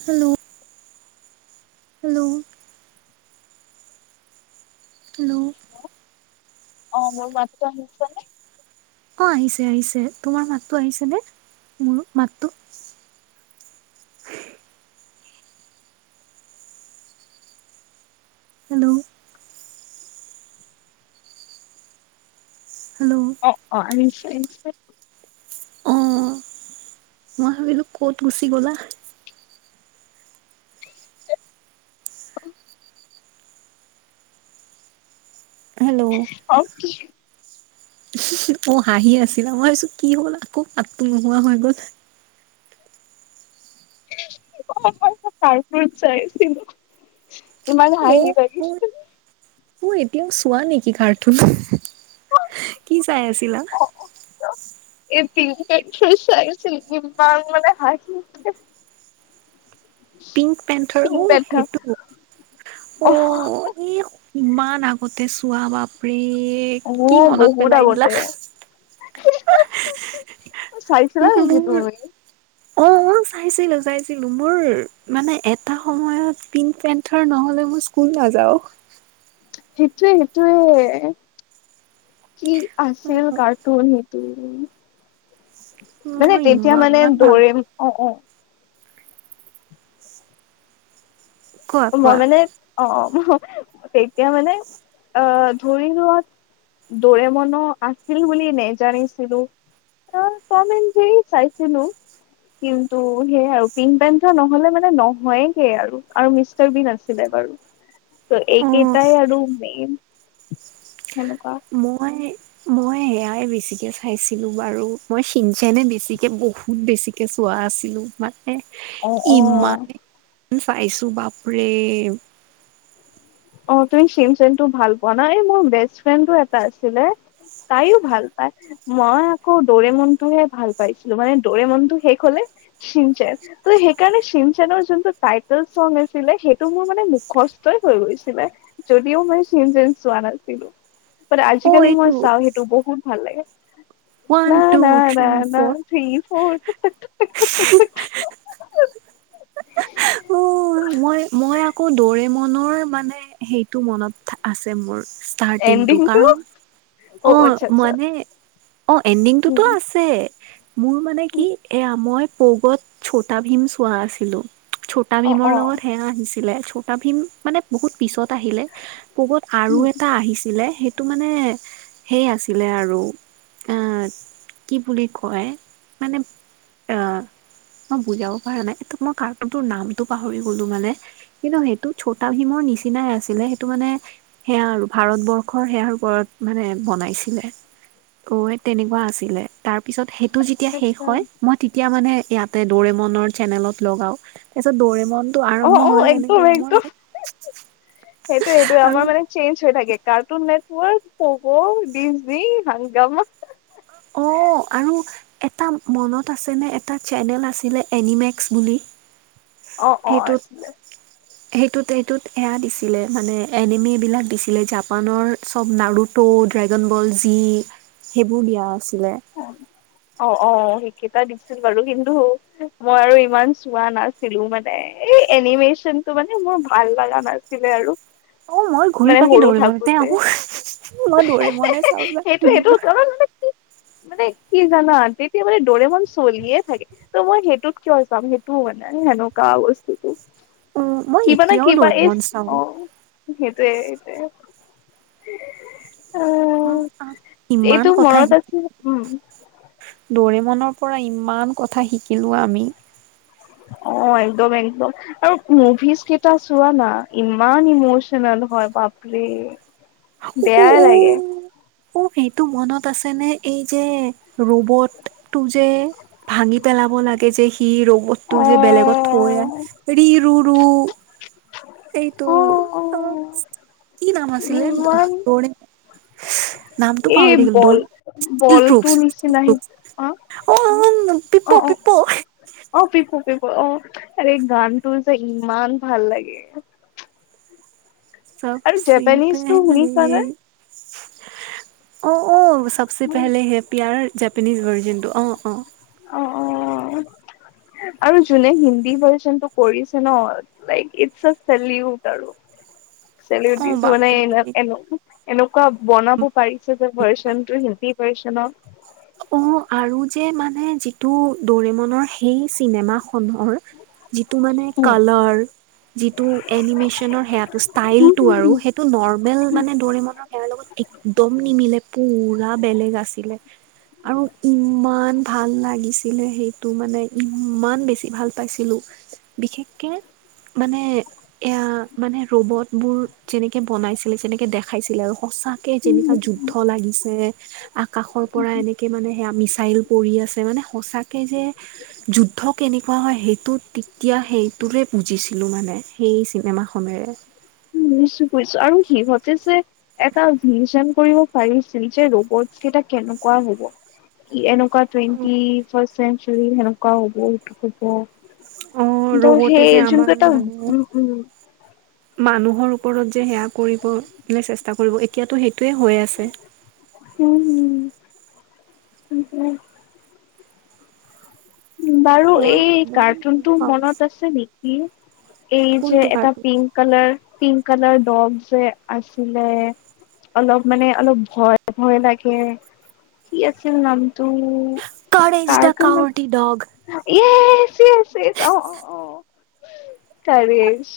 Hello. Hello. Hello. অ', মোৰ মাতটো শুনিছা নে? অ', আহিছে আহিছে তোমাৰ মাতটো আহিছে নে মোৰ মাতটো? [inaudible] হেল্ল'। হেল্ল' অ', অ', আহিছে আহিছে। অ মই ভাবিলো ক'ত গুচি গ'লা। হেল্ল' অ', কি অ', হাঁহি আছিলা মই ভাবিছো কি হ'ল আকৌ মাতটো নোহোৱা হৈ গ'ল। অ', মই তাৰ ওপৰত চাইছিলো। ইমানো অ হাঁহি অ লাগছে। অ এতিয়াও চোৱা নেকি কাৰতোন? কি চাই আছিলা? অ। অ [unintelligible] ইমান মানে হাঁহি উঠে। পিংক পেন্টৰ অ' সেইটো। অহ অ', ই ইমান আগতে চোৱা বাপৰে। অ কি মনত বহুত পেলাই দিলা। আগতে চাইছিলা নেকি মোৰ তুমি? অ' চাইছিলোঁ চাইছিলোঁ, মোৰ মানে এটা সময়ত পিট পেন্থৰ নহলে মোৰ স্কুল না যাওঁ। সেইটোয়ে সেইটোয়ে। কি আছিল কাৰ্টুন সেই তো মানে মই তেতিয়া ইমান মানে ভাল দ'ৰিম অ', অ'। কোৱা মই কোৱা মানে অ', অ'। [inaudible] তেতিয়া মানে অ', ধৰি লোৱা দ'ৰিমনো আছিল বুলি নেজানিছিলো। এ তম এণ্ড জেৰী চাইছিলোঁ। কিন্তু সেইয়ে আৰু পিং পেন্থৰ ন'হলে মানে নহয়গে আৰু, আৰু মিছ মিষ্টাৰ বীণ আছিলে বাৰু। ত' অ এইকেইটাই আৰু মেইন। সেনেকুৱা মই মই এয়াই বেছিকে চাইছিলোঁ বাৰু, মই সিনচেনে বেছিকে বহুত বেছিকে চোৱা। আছিলো মানে, অ অ ইমানেই চাইছোঁ বাপৰে। অ', তুমি সিনচেনটো ভাল পোৱা না, এই মোৰ বেষ্ট ফ্ৰেণ্ডো এটা আছিলে। তাইও ভাল পায়, মই আকৌ দ'ৰেমনটোহে ভাল পাইছিলোঁ মানে দ'ৰেমনটো শেষ হলে সিনচেন, ত' সেইকাৰণে সিনচেনৰ যোনটো টাইটেল চং আছিলে সেইটো মোৰ মানে মুখস্ ষ্টই হৈ গৈছে ছিলে, যদিও মই সিনচেন চোৱা নাছিলোঁ, বাট অ আজিকালি মই এইটো চাওঁ সেইটো বহুত ভাল লাগে। ন ওৱান টু না ন থ্ৰী না ফ'ৰ থ্ৰী ফ'ৰ [inaudible] [inaudible] মই মই আকৌ দ'ৰে মনৰ মানে সেইটো মনত থা-আছে মোৰ। ষ্টাৰ্টিংটো এণ্ডিংটো কাৰণ, অ', আচ্ছা আচ্ছা মানে অ', এণ্ডিংটোতো আছে। মোৰ মানে কি এয়া মই প'গত ছ'টাভীম চোৱা আছিলোঁ, অ ছ'টাভীমৰ অ লগত সেয়া আহিছিলে। ছটাভীম মানে বহুত পিছত আহিলে, প'গত আৰু উম এটা আহিছিলে। সেইটো মানে, সেই আছিলে আৰু। অ', কি বুলি কয় মানে অ মই বুজাব পৰা নাই, মই কাৰ্নটোৰ নামটো পাহৰি গলোঁ মানে। কিন্তু সেইটো ছটাভিমৰ নিচিনাই আছিলে সেইটো মানে সেয়া আৰু ভাৰতবৰ্ষৰ সেয়াৰ ওপৰত মানে বনাইছিলে। কৈ তেনেকুৱা আছিলে, তাৰ পিছত সেইটো যেতিয়া আচ্ছা শেষ আচ্ছা হয়, মই তেতিয়া মানে ইয়াতে দ'ৰিমনৰ চেনেলত লগাওঁ। তাৰপিছত দ'ৰিমনতটো আৰম্ভ হয় এনেকে মই [unintelligible] সেইটোয়েইটো আৰু আমাৰ মানে চেঞ্জ হৈ থাকে কাৰ্টুন নে মোৰ প'গ, ডিজনি আৰু [unintelligible] অ', আৰু এটা মনত আছেনে এটা চেনেল আছিলে এনিমেক্স বুলি? [unintelligible] অ', অ', আছিলে। সেইটোত সেইটোত এয়া দিছিলে মানে এনিমিবিলাক দিছিলে জাপানৰ চব নাৰুত ত' ড্ৰেগন বল জি, সেইবোৰ দিয়া আছিলে অ', অ', অ', সে কেইটা দিছিল বাৰু, কিন্তু মই আৰু ইমান চোৱা নাছিলোঁ মানে এই এনিমেচন কিন্তু মানে মোৰ ভাল লগা নাছিলে আৰু অ', মই ঘূৰি মানে পাকি সৰু দ'ৰিমনতে থাকোতে আহোঁ [inaudible] মই দ'ৰিমনে চাওঁ সেইটো সেইটো [unintelligible] কাৰণ মানে কি মানে কি জানা তেতিয়া মানে দ'ৰিমন চলিয়ে থাকে, ত মই সেইটোত কিয় চাম সেইটো হয়। নাই সেনোকা বস্তুতো অ' মই কিবা নে এতিয়াও কিবা এই দৰেমন চাওঁ অ সেইটয়ে এইটোয়ে উ ইমান কথাাহি মনত আছে উম দৰে মনৰ পৰা ইমান কথা শিকিলো আমি অ একদম একদম আৰু মুভিজ কেইটা চোৱা না ইমান ইমচনেল নহয় বাপৰি বেয়াই লাগে অ সেইটো মনত আছে নে এই যে ৰবট টো যে ভাঙি পেলাব লাগে যে কি অ ৰবতটো যে বেলেগত থৈ আহ ৰি ৰু ৰু এইটো অ কি নাম আছিলে দ ইমান নামটোো পাহ এই থ গিল দ বল বলটো নিচিনা আহি অ অ অ পিপো অ পিপো অ পিপু পিপু অ আ গানটো যোই ইমান ভাল লাগে আৰু চবচ জেপানিজটো পেলে শুনিছানে অ অ চবচে পেলে হে পিয়াৰ জেপানিজ ভৰ্জিনটো অ অ উ আৰু যোনে হিন্দী ভাৰটো কৰিছে ন ই উ চেলিব্ৰটিছ মানে এ এনেকুৱা বনাব পাৰিছে যে ভাৰ্চন কি পছ ন অ', আৰু যে মানে যিটো দৰেমনৰ সেই চিনেমা যিটো মানে কালাৰ যিটো এনিমেচনৰ সেটো ষ্টাইলটো আৰু সেইটো নৰ্মেল মানে দৰিমণ সেৱাৰ লগত একদম নিমিলে পুৰা বেলেগ আছিলে। আৰু ইমান ভাল লাগিছিলে সেইটো মানে ইমান বেছি ভাল পাইছিলো বিশেষকে মানে এয়া মানে ৰবত বোৰ যেনেকে বনাইছিলে যেনেকে দেখাইছিলে আৰু সঁচাকে যেনেকা বুজিছো যুদ্ধ লাগিছে আকাশৰ পৰা এনে সেয়া মিছাইল পৰি আছে মানে সঁচাকে যে যুদ্ধ কেনেকুৱা হয় সেইটোত তেতিয়া সেইটোৱৰে বুজিছিলোঁ মানে সেই চিনেমাখনেৰে ছো আৰু সিহঁতে যে এটা ভিন কৰিব পাৰিছিল যে ৰবট কেইটা [inaudible] কেনেকুৱা হব এনেকুৱা টেণ্টি ফ চেঞ্চুৰিনেকুৱা হব উ অ', হব ত ৰবটে যে সেই আমাৰ যোনক এটা মানে উ উম মানুহৰ ওপৰত যে সেয়া কৰিব চেষ্টা কৰিব এতিয়াতো সেই হৈ আছে। সক বাৰু মই এই ইমান ভাল কাৰ্টুনটো পাওঁ মনত আছে নেকি এই যে কোনটো এটা cartoon pink colour pink colour dog যে আছিলে। অলপ মানে অলপ ভয় ভয় লাগে কি আছিল নাম কাৰ এইজ কাৱৰট ডগ এ চ অ অ অ কৰিছ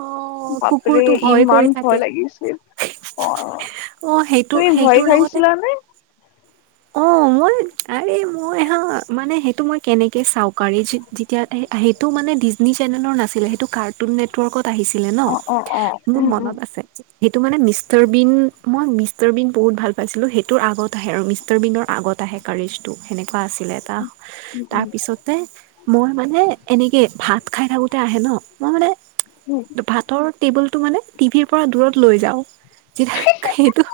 অ' বাপৰে কুকুৰটো ভয় ইমান কৰি ভয় থাকে। লাগিছিল অ অ' সেইটো তুমি ভয় সেইটোৰ লগতে খাইছিলা নে অ মই আ মই হা মানে সেইটো মই কেনেকে চাকাৰে [inaudible] এতিয়া সেইটো মানে ডিজী চেনেলৰ নাছিলে সেইটো কাৰ্টুন নেটৱৰ্কত আহিছিলে ন অ অ অ মোৰ উম উম মনত আছে সেইটো মানে মিষ্টাৰ বিন মই মিষ্টাৰ বিন বহুত ভাল পাইছিলো সেইটোৰ আগত আহে আৰু মি া আ উম তাৰপিছ মই ম [inaudible] সেই এনেকে ভাত খাই থাকোতে আহে ন, মই মানে উম উম ভাতৰ টেবুল টো মানে টিভিৰ পৰা দূৰত লৈ যাও। সেইটো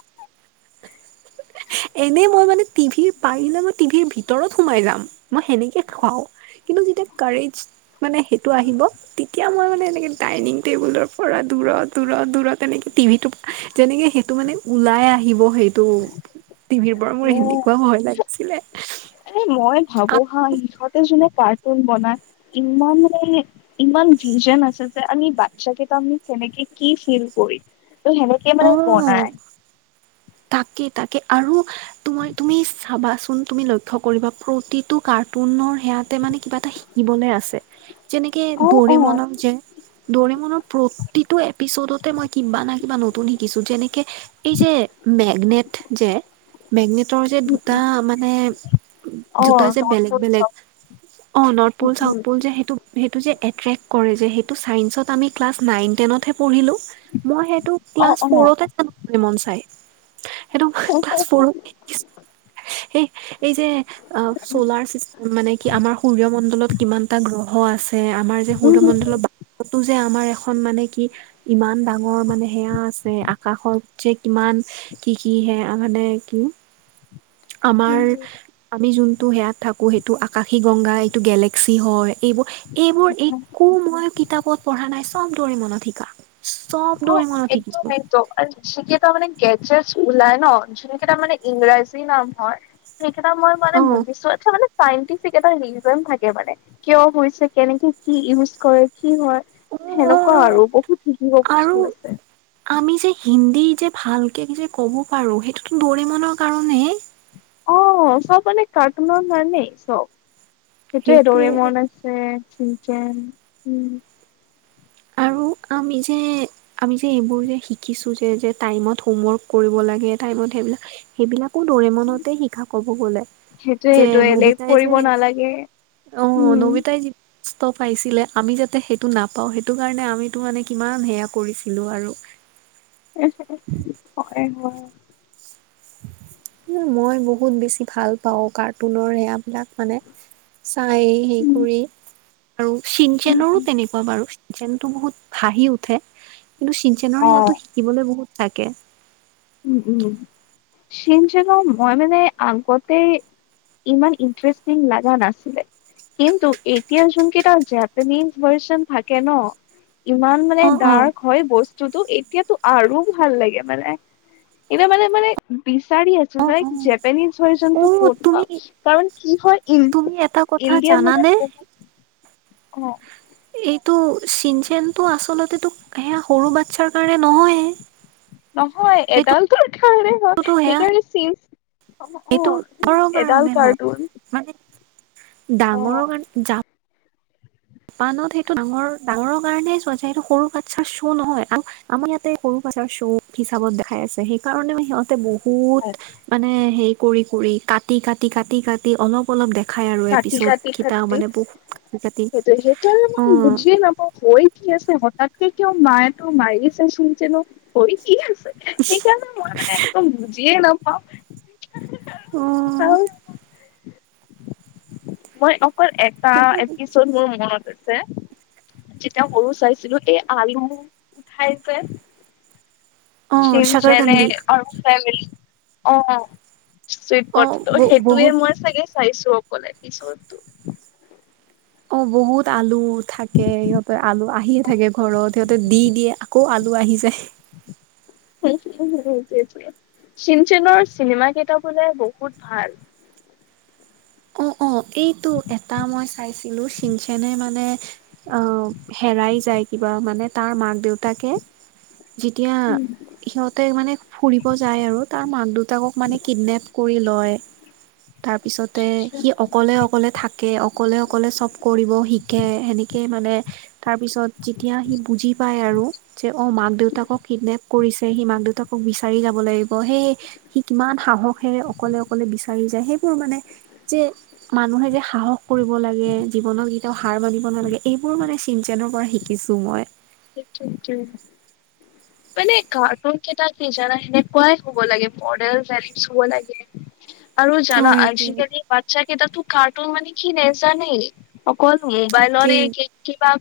এই এনেই মই মানে টিভিৰ পাৰিলে মই টিভিৰ ভিতৰত সোমাই যাম। মই সেনেকে খুৱাও। কিন্তু যেতিয়া কাৰেজ মানে সেইটো আহিব, তেতিয়া মই মানে এনেকে ডাইনিং টেবুলৰ পৰা দূৰত-দূৰত-দূৰত তেনেকে টিভিটো যেনেকে সেইটো মানে ওলাই আহিব সেইটো। টিভিৰ পৰা। মোৰ এনেকুৱা ভয় লাগিছিলে। এ মই ভাবো হা সিহঁত জুনে কাৰ্টুন বনাই, ইমান ইমান ভিজন আছে যে আমি বাচ্ছা কেইটা সেনেক কি ফিল কৰিম। ত সেনেকে মানে অ বনায়। তাকে তাকে আৰু তোমাৰ তুমি চাবাচোন তুমি লক্ষ্য কৰিবা, প্ৰতিটো কাৰ্টুনৰ সেয়াতে মানে কিবা এটা শিকিবলে আছে। যেনেকে অ অ দৌৰিমনক যে দৰিমণত প্ৰতিটো এপিছডতে মই কিবা না কিবা নতুন শিকিছো, যেনেকে এই যে মেগনেট যে মেগনেটৰ যে উম দুটা উম মানে অ দুটা যে নৰ্থ বেলেগ বেলেগ অ north um pole um south pole যে সেইটো সেইটো যে এট্ৰেক্ট কৰে যে ত ছাইন্স আমি ক্লাছ নাইন টনতহে পঢ়িলো। মই সেইটো অ ক্লাছ অ ফৰতেন [unintelligible] চাই সেইটো ক্লাছ ফৰ--এই এই যে চলাৰ চিষ্টেম মানে কি আমাৰ সূৰ্য মণ্ডলত কিমান এটা গ্ৰহ আছে যে আমাৰ যে উম উম উম সূৰ্যমণ্ডলৰ বায়ুটো--যে আমাৰ এ খন মানে কি, ইমান ডাঙৰ মানে সেয়া আছে আকাশৰ যে কিমান কি কি হে আ মানে কি আমাৰ উম আমি যোনটো সেয়াত থাকো, সেইটো আকাশী গংগা এইটো গেলেক্সি হয়। এইবোৰ এইবোৰ অ একো মই কিতাপত পঢ়া নাই চব দৰে মনত শিকা। চব উ অ দৰিমনত একদম শিকিছো একদম আৰু শিকিয়টা মানে গ যে ওলাই ন যোনকেই তাৰ মানে ইংৰাজী নাম হয়, কেইটা মই মানে অ বুজিছো এ মানে চাইণ্টিফিক এটা ৰিজন থাকে মানে, কিয় হৈছে? কেনেকে কি ইউজ কৰে কি হয়। অ', সেনেকুৱা অ', আৰু বহুত শিকিব বস্তু আছে [inaudible] আমি যে হিন্দী যে ভালকে যে ক'ব পাৰো, সেইটোতো দৰিমনৰ কাৰণেই হে। অ চব মানে কাটনৰ মানেই চব। সেইটোৱে সেইটোৱে দৌৰেমন আছে, চিনচেন, উম। আৰু আমি যে আমি যে এইবোৰ যে শিকিছো যে যে টাইমত হোম ৱৰ্ক কৰিব লাগে, টাইমত সেইবিলাক সেইবিলাক একো দৰিমনতে শিকা কব গ'লে, সেইটোয়ে যে সেইটোয়ে লেট নবিতাই কৰিব যে নালাগে অ উম নবিতাই যি পাইছিলে আমি যাতে সেইটো নাপাওঁ। সেই সেইটো কাৰণে আমিতো মানে কিমান সেয়া কৰিছিলো আৰু। হয় হয়। মই বহুত বেছি ভাল পাওঁ কাৰ্টুনৰ সেয়া বিলাক মানে। চাই, সেই উম কৰি আৰু উম চিনচেনৰো উম তেনেকুৱা বাৰু চিিচেনটো বহুত হাঁহি উঠে। কিন্তু চিচেনৰ অ', সেৱটো শিকিবলৈ বহুত থাকে। উম, উম চিনচেনৰ মই মানে আগতে ইমান ইণ্টাৰেষ্টিং লগা নাছিলে। কিন্তু এতিয়া যুনকেইটা জাপানিজ ভাৰ্চন থাকে ন। ইমান মানে অ অ ডাৰ্ক হয় বস্তুতটো, এতিয়াতো আৰু ভাল লাগে মানে। এটা মানে মানে বিচাৰি আছে। অ তাই অ জেপানিজ হয় অ যন্তু কৰবা তুমি কাৰণ কি হয়। তুমি এটা কথা ইডিয় ম জানানে ব অ কিটো চিন চেনটো আচলতেো সেয়া সৰু বাচ্ছাৰ কাৰণে নহয়ে নহয় সেইটোতো এডালটোৰ কাৰণে হও সেয়া সেইকাৰণে চ অ অ সেইটো ডাঙৰৰ এডাল কাৰ্টোুন ডাঙৰো গান যাম জাপানত সেইটো ডাঙৰ ডাঙৰৰ কাৰণে চোৱা যায় সেইটো সৰু কাছা চও নহয় আৰু আমাৰ ইয়াতে সৰু চ হিচাপত দেখাই আছে সেই কাৰণেি সিহঁতে বু বহুত মানে হে কৰি কৰি কাটি কাটি কাটি কাটি অলপ অলপ দো খাই আৰু এ কাটি পিছত কাটি খতিটাা মানে বহুত কাটি কাটি অ ই মুজিে নাপই থ আছে হঠাৎকে কিয় মাটো মাৰি আছে চোন যেনো হৈহি আছে সেইকাৰণে মই মানে একদম বুজিয়ে নাপাওঁ অ আৰু মই অকল এটা কিন্তু এপিছড মোৰ মনত আছে যেতিয়া সৰু চাইছিলো এই আৰিম উঠাই যে অ শিৱজেনে শাকাৰকান্দি আৰু ফেমি অ চুইট অ প সেইটোয়ে বহুত মই চাগে চাইছো অকলে পিছতো অ বহুত আলু থাকে সিহঁতে আলু আহিয়ে থাকে ঘৰত সিহঁতে দি দিয়ে আকৌ আলু ল আহি যায় চিিনচেনৰ চিনেমা কেইটা বোলে বহুত ভাল অ', অ এইটো এটা মই চাইছিলো চংচেনে মানে অ হেৰাই যায় কিবা মানে তাৰ মাক দেউতাকে যেতিয়া ভাল। সিহঁতে মানে ফুৰিব যায় আৰু তাৰ মাক দুত উতাকক মানে কিডনেপ কৰি লয় তাৰপিছতে সি অকলে অকলে থাকে অকলে অকলে চব কৰিব শিকে সেনেকেই মানে তাৰ পিছত তেতিয়া সি বুজি পায় আৰু [unintelligible] যে অ মাক দেউতাকক কিডনেপ কৰিছে সি মাক দেউতাকক বিচাৰি যাব লাগিব হেই সি কিমান সাহসেৰে অকলে অকলে বিচাৰি যায় সেইবোৰ মানে যে মানুহে যে সাহস কৰিব লাগে জীৱনত কেতিয়াও হাৰ বান্ধিব নালাগে এইবোৰ মানে চিন্তেনৰ পৰা শিক কিছু সময় নিঠ উ মানে কাৰ্টুন কেইটাৰ কিেইজানা সেনেকুৱাই শুব লাগে মডেল এছ হুব লাগে উ আৰু জানা আজিকালি বাচ্ছা কেতাতো কাৰ্টুন মানে কি নেজা নেই অকল মোবাইলৰে তাকেই কিবা